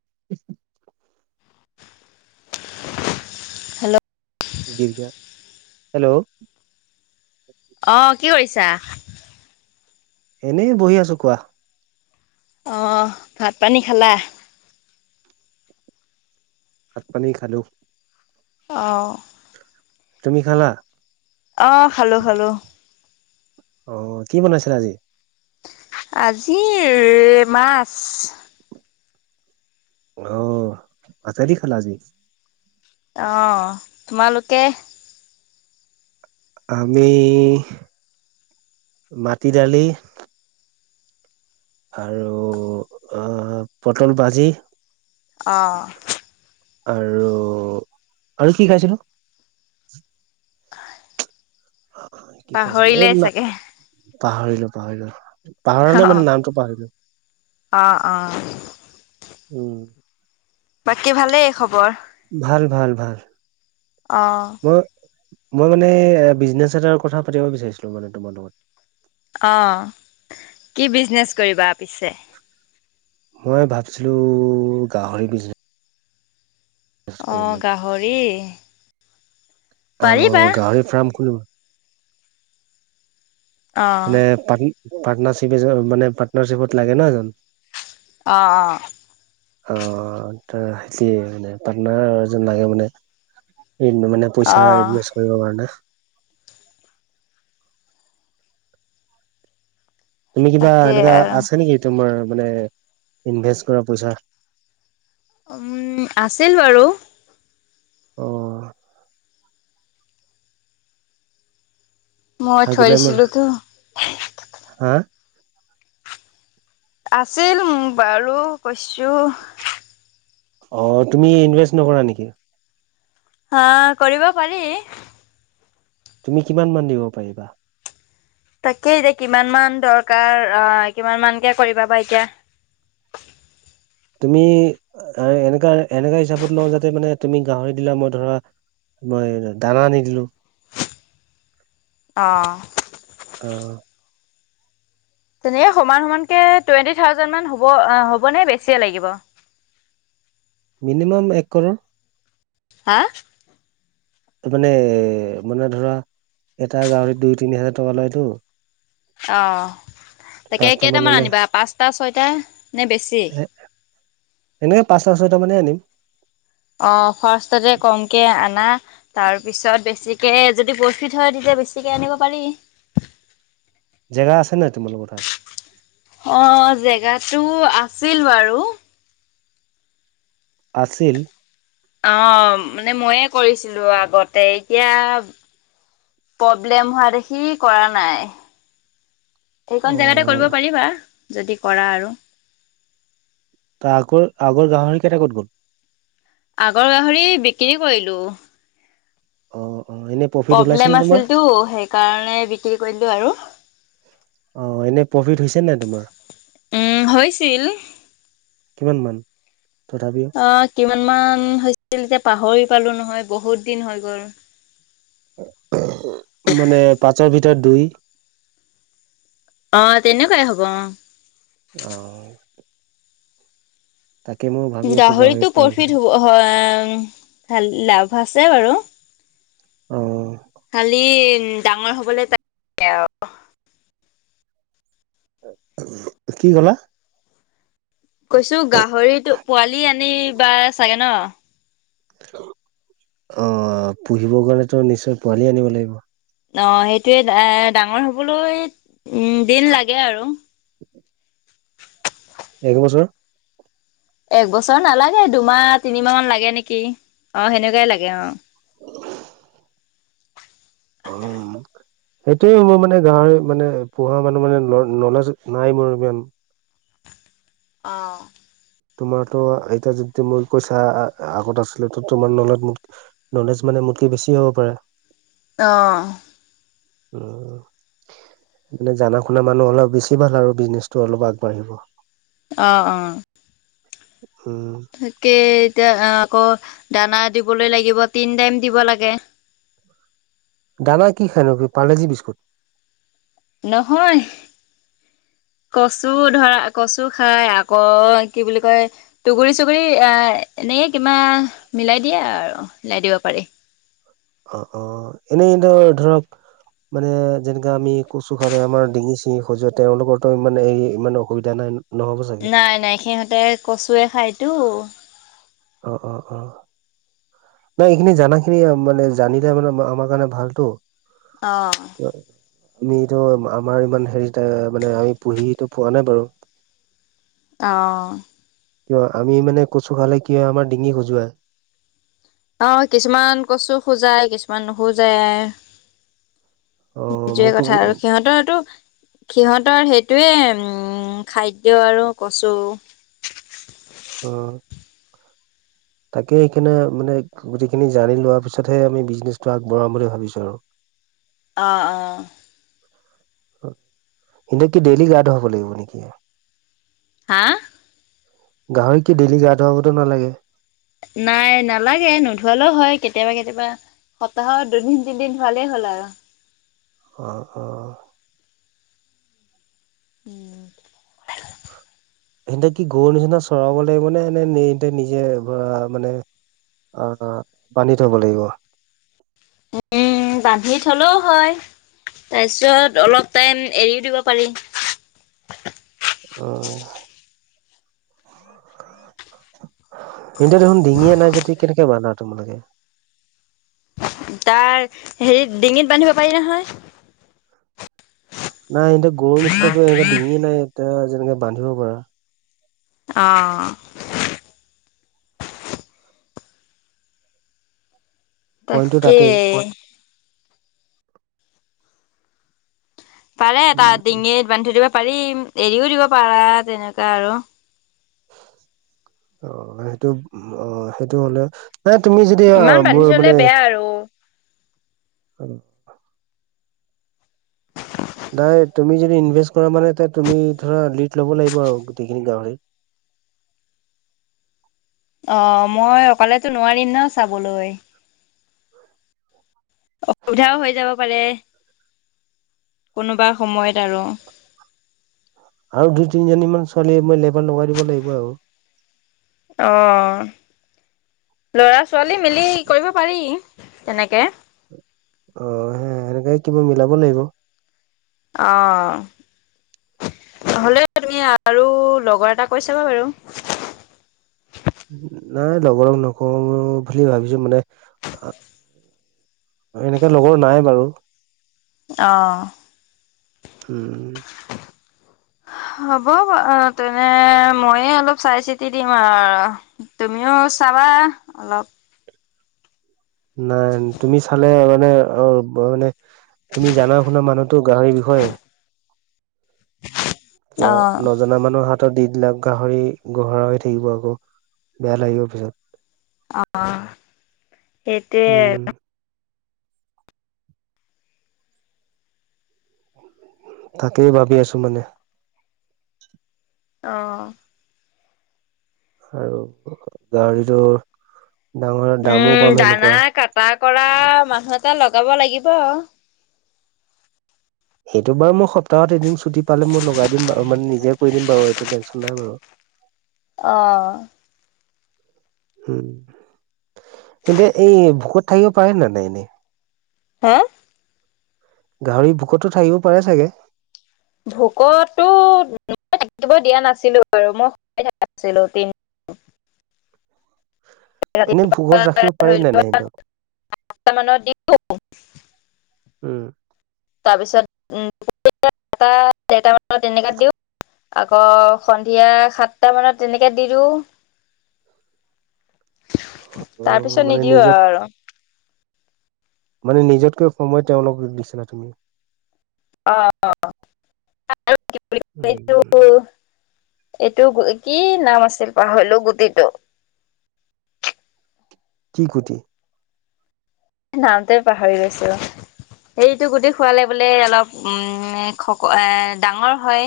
[inaudible] Hello দিল গেয়া hello অহ কি কৰিছা? এনেই বহি আছো। কোৱা? অহ ভাত পানী খালা? ভাত পানী খালো। অহ। তুমি খালা? অ খালো খালো। অ কি বনাইছিলে আজি? আজি মাছ। অহ আচাদি খালা আজি। অ, তোমালোকে? আমি মাটি দালি আৰু আহ পটল ভাজি, অঁ আৰু আৰু কি খাইছিলো। কি খাইছিলো এই পাহৰিলে না চাগে। পাহৰিলো পাহৰিলো। অ পাহাৰ মানে নামটো পাহৰিলো। অ অ উম বাকী ভালেই খবৰ ভাল ভাল ভাল আহঁ মই মই মানে এ বিজনেছ এটাৰ কথা পাতিব বিচাৰিছিলো মানে তোমাৰ লগত, অ কি বিজনেচ কৰিবা পিছে? মই ভাবছিলো গাহৰি বিজনে অ গাহৰি অ পাৰিবা গাহৰি ফাৰ্ম কৰিব অ মান পাৰ্নাৰ্বিপ মানে পাৰ্টনাৰশিপত লাগে ন এজন অঁ অঁ অ সেতিে মানে পাৰ্টনাৰজন লাগে মানে মানে অ পইচা ইনভেষ্ট কৰিব পাৰ না তুমি কিবা তাকে এনেকুৱা আৰু আছা নেকি তোমাৰ মানে ইনভেষ্ট কৰা পইচা উম আছিল বাৰু, আহ মই থৈ থাকিলে মোৰ দিছিলো তো হা আছিল মো বাৰু কৈছো অ তুমি ইনভেষ্ট নকৰা নেকি হা কৰিব পাৰি তুমি কিমান মান দিব পাৰিবা তাকেই এতিয়া কিমান মান দৰকাৰ আহ কিমান মানকে কৰিবা বা এতিয়া [inaudible] তুমি এনেকা এনেকা হিচাপত লওঁ যাতে মানে তুমি গাহৰি দিলা মই ধৰা মই দানা আনি দিলো অহ অ তেনে সমান সমানকে টুৱেণ্টি থাউজেণ্ড হব হ'বনে বেছিয়ে লাগিব। মিনিমাম এক কৰৰ। হা তামানে এ মানে ধৰা এটা গাহৰিত দুই তিনি হাজাৰ টকা লয়তো। অ তাকে পাঁচটা মান কেইটামান ললে আনিবা পাঁচটা ছয়টা নে বেছি। সেনেকে পাঁচটা ছয়টা মানে আনিম। অ ফাৰ্ষ্টতে কমকে আনা তাৰ পিছত বেছিকে যদি প্ৰফিট হয় তেতিয়া বেছিকে আনিব পাৰি। জেগা আছে নাই তোমালোকৰ তাত অ জেগোতো আছিল বাৰু আছিল। অ মানে ময়ে কৰিছিলো আগতে এতিয়া প্ৰব্লেম হোৱা দেখি কৰা নাই। অ এইকোন জেগাতে কৰিব পাৰিবা। যদি কৰা আৰু? তাকৈ আগৰ গাহৰি কেইট কত গ'ল? আগৰ গাহৰি বিক্ৰী কৰিলো। অ' অ এনে প্ৰফিট ওলাইছে নে প্ৰব্লেম তোমাৰ আছিলতো সেইকাৰণে বিক্ৰী কৰিলো আৰু। অ এনে প্ৰফিট হৈছে নাই তোমাৰ? উম হৈছিল। কিমান মান? তথাপিও অ' কিমান মান হৈছিল এতিয়া পাহৰি পালো নহয় বহুত দিন হৈ গ'ল। মানে পাঁচৰ ভিতৰত দুই? অ তেনেকুৱাই হ'ব অ' আহ আছো গাহৰি গাহৰিতো ফাৰ্ম প্ৰফিট খুলিম হু হ এ ভাল লাভ আছে বাৰু। অ খালি ডাঙৰ হবলৈ বাকী আৰু। কি কলা? কৈছো গাহৰিতো পোৱালি আনিবা চাগে ন? অ পুহিব কাৰণে তো নিশ্চয় পোৱালি আনিব লাগিব! অ সেইটয়ে এ ডাঙৰ হবলৈ উম দিন লাগে আৰু। এক বছৰ? এক বছৰ নালাগে, দুমাহ-তিনিমাহ মান লাগে নেকি। অ, সেনেকুৱাই লাগে অ উ উম সেইটয়ে মোৰ মানে গাঁহৰী মানে পো়হা মানুহ মানে নলেজ নাই মোৰ ইমান। অঁ তোমাৰতো এতিয়া য মোৰ কইছা আগত আছিল ত তোমাৰ ন মোক নলেজ মানে মোতকে বেছি হ'ব পাৰে। আহ উম মানে জাননা শুনা মানুহ হোলে বেছি ভাল আৰু বিজনেছটো অলপ আগবাঢ়িব। অ অ উম তাকে এতিয়া আকৌ দানা দিবলৈ লাগিব, তিন টাইম দিব লাগে। দানা কি খাই ন? পৰলেজি বিস্কুট! নহয়। [inaudible] কচু ধৰা, কচু খাই আকৌ কি বুলি কয় দুগুৰি- চুগুৰি আহ এনে কিবা মিলাই দিয়ে আৰু মিলাই দিব পাৰি। অ অ এনেই ধৰ ধৰক মানে যেনেকা আমি কচু খাৰে আমাৰ ডিঙি-চিঙি খজুৱায়ে। তেওঁওলোকৰ তাৰমানে এই ইমান অসুবিধা নাই! নহ'ব চাগে নাই নাই সিহঁতে কচুৱে খায়তো অ অ অ নাই এইখিনি জানা খিনি মানে জানিলে মানে আমাৰ কাৰণে ভালতটো। অ আমিতো আমাৰ ইমান হেৰি মানে আমি পুহিটো পোৱা নাই বাৰু। অ কিয় আমি মানে কচু খালে কি হয় আমাৰ ডিঙি খজোৱায়। অ কিছুমান কছো খোজাই কিছুমান নোখোজাই। অ সেইটোৱে মোকতো কথা আৰু, সিহঁতৰটো সিহঁতৰ সেই সেইটোৱে উম খাদ্য আৰু কচু হ [unintelligible] তাকে সেইকাৰণে মানে গোটেইখিনি জানি লোৱা পিছতহে আমি বিজনেছটো আগবঢ়াম বুলি ভাবিছো আৰু [unintelligible] অঁ অঁ সেইটো কি ডেইলি গা ধুৱাব লাগিব নেকি? হা গাহৰিক ডেইলি গা ধুৱাবতো নালাগে? নাই নালাগে নোধোৱালেও হয় কেতিয়াবা কেতিয়াবা, সপ্তাহত দুদিন তিনিদিন ভালেই হ'ল আৰু অ অ উম [inaudible] হেতে কি গৰু নিচিনা চৰাব লাগিব নে এনে এতে নিজে ধৰা মানে অ বান্ধি থব লাগিব। উম বান্ধি থলেও হয়। তাৰপিছত অলপ টাইম এৰিও দিব পাৰি। অ। [unintelligible] দেখোন ডিঙিয়ে নাই যদি কেনেকে বানা তোমালোকে? তাৰ হেৰিত ডিঙিত বান্ধিব পাৰি নহয়। নাই এতে গৰু নিচিনাতো এনে ডিঙিয়ে নাই এয়া যেনেকে বান্ধিব পাৰা। অ পইণ্টটো তাকে। তাতেই পাৰে তা উম উম। ডিঙিত বান্ধি দিব পাৰি, এৰিও দিব পাৰা তেনেকুৱা আৰু অ সেইটো অ সেইটো হলে নাই তুমি যদি ইমান বান্ধি মোৰ থলে মানে বেয়া আৰু। নাই তুমি যদি ইনভেষ্ট কৰা মানে এয়া তুমি ধৰা লীড ল'ব লাগিব আৰু গোটেইখিনি গাহৰি। [inaudible] অ মই অকলেতো নোৱাৰিম ন চাবলৈ অসুবিধাও হৈ যাব পাৰে। কোনোবা সময়ত আৰু আৰু দুই তিনিজনী মান ছোৱলী মই লেবাৰ লগাই দিব লাগিব আৰু। অ ল'ৰা ছোৱালী মিলি কৰিব পাৰি তেনেকে অ সে সেনেকে কিবা মিলাব লাগিব অ নহ'লেও তুমি আৰু লগৰ এটা কৈছা বা বাৰু নাই লগৰ নকৰো বুলি ভাবিছো মানে। এনেকে লগৰ নাই বাৰু। অ'। উম। হ'ব বাৰু, তেনে ময়ে অলপ চাই চিতি দিম আৰু তুমিও। চাবা অলপ। নাই তুমি চালে মানে অ', মানে। তুমি জানা শুনা মানুহতো গাহৰিৰ বিষয়ে। কিয় অ'। নজনা মানুহ হাত। দি দিলে গাহৰি গোহৰা হৈ থাকিব আকৌ, বেয়া লাগিব পিছত। অ', সেইটোয়ে উম, আৰু। তাকেই ভাবি আছোঁ মানে। অ'। আৰু গাহৰিটো। ডাঙৰ দামো উম পাম দানা সেনেকুৱা। কাটা কৰা মানুহ এটা লগাব লাগিব। সেইটো বাৰু মই সপ্তাহত এদিন ছুটি পালে মই লগাই দিম বাৰু মানে নিজে কৰি দিম বাৰু এইটো টেনশ্যন নাই বাৰু। অ'। হুম। এতিয়া এই ভোকত থাকিব পাৰে নে নাই এনেই? হে? গাহৰি ভোকতো থাকিব পাৰে চাগে? ভোকত টো [inaudible] থাকিব দিয়া নাছিলোঁ বাৰু মই [inaudible] নাছিলো দিন। [inaudible] এনেই ভোকত ৰাখিব পাৰি ধৰি নে নাই সেইটোক? লোৱা মানত দিওঁ উম। তাৰপিছত [unintelligible] এটা ডেৰটা মানত তেনেকাত দিওঁ। আকৌ সন্ধিয়া সাতটা মানত তেনেকে দি দিওঁ। অ' তাৰপিছত মানে নিদিওঁ নিজত আও আৰু। মানে নিজতকৈ সময় তেওঁলোকক দিছিলা তুমি? অ', [unintelligible] উম। এইটো কি নাম আছিল পাহৰিলো গুটিটো। কি গুটি? নামটোৱে পাহৰি গৈছোঁ ৰ। এইটো গুটি খুৱালে বোলে অলপ উ এ শকো এ ডাঙৰ হয়।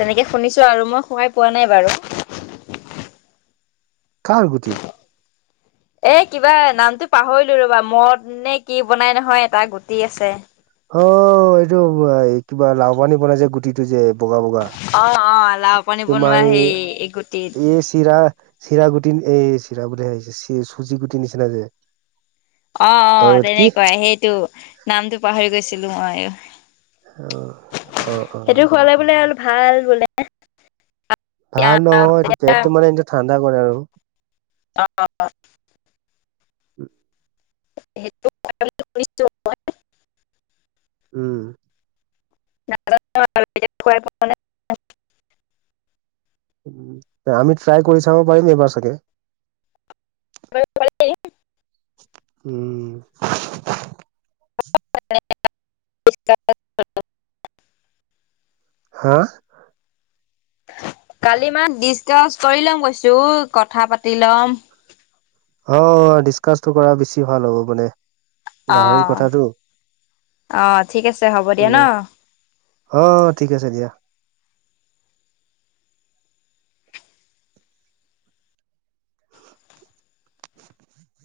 তেনেকে শুনিছোঁ আৰু মই খুৱাই পোৱা নাই বাৰু। [inaudible] কাৰ গুটি? এ কিবা নামটো পাহৰিলো ৰবা, মদ নে কি বনাই নহয় এটা গুটি আছে। অ', এইটো আ এই কিবা লাও পানী বনাই যে গুটিটো যে। বগা বগা অ', অ', লাও পানী তোমাৰ বনোৱা এই সেই গুটিত এই চিৰা চিৰা গুটি এই চিৰা বুলি আহিছে চুজি গুটিৰ নিচিনা যে। অ', অ', তেনেকুৱাই সেইটো নামটো পাহৰি গৈছিলো মই। অ', অ', সেইটো অ'। খোৱালে বোলে আৰু ভাল বোলে। ভাল নহয় এইটো পেটটো মানে এনে ঠাণ্ডা কৰে আৰু। অ', অ'। সেইটো [unintelligible] উম। [unintelligible] অ' আমি ট্ৰাই কৰি চাব পাৰিম এইবাৰ চাগে। উম উম। [unintelligible] হা! কালি মানে ডিচকাচ কৰি ল'ম কৈছো কথা পাতি লম। অ ডিচকাচটো কৰা বেছি ভাল হ'ব মানে গাহৰিৰ অ', কথাটো। অ', ঠিক আছে হ'ব দিয়া ন। কোনে অ ঠিক আছে দিয়া।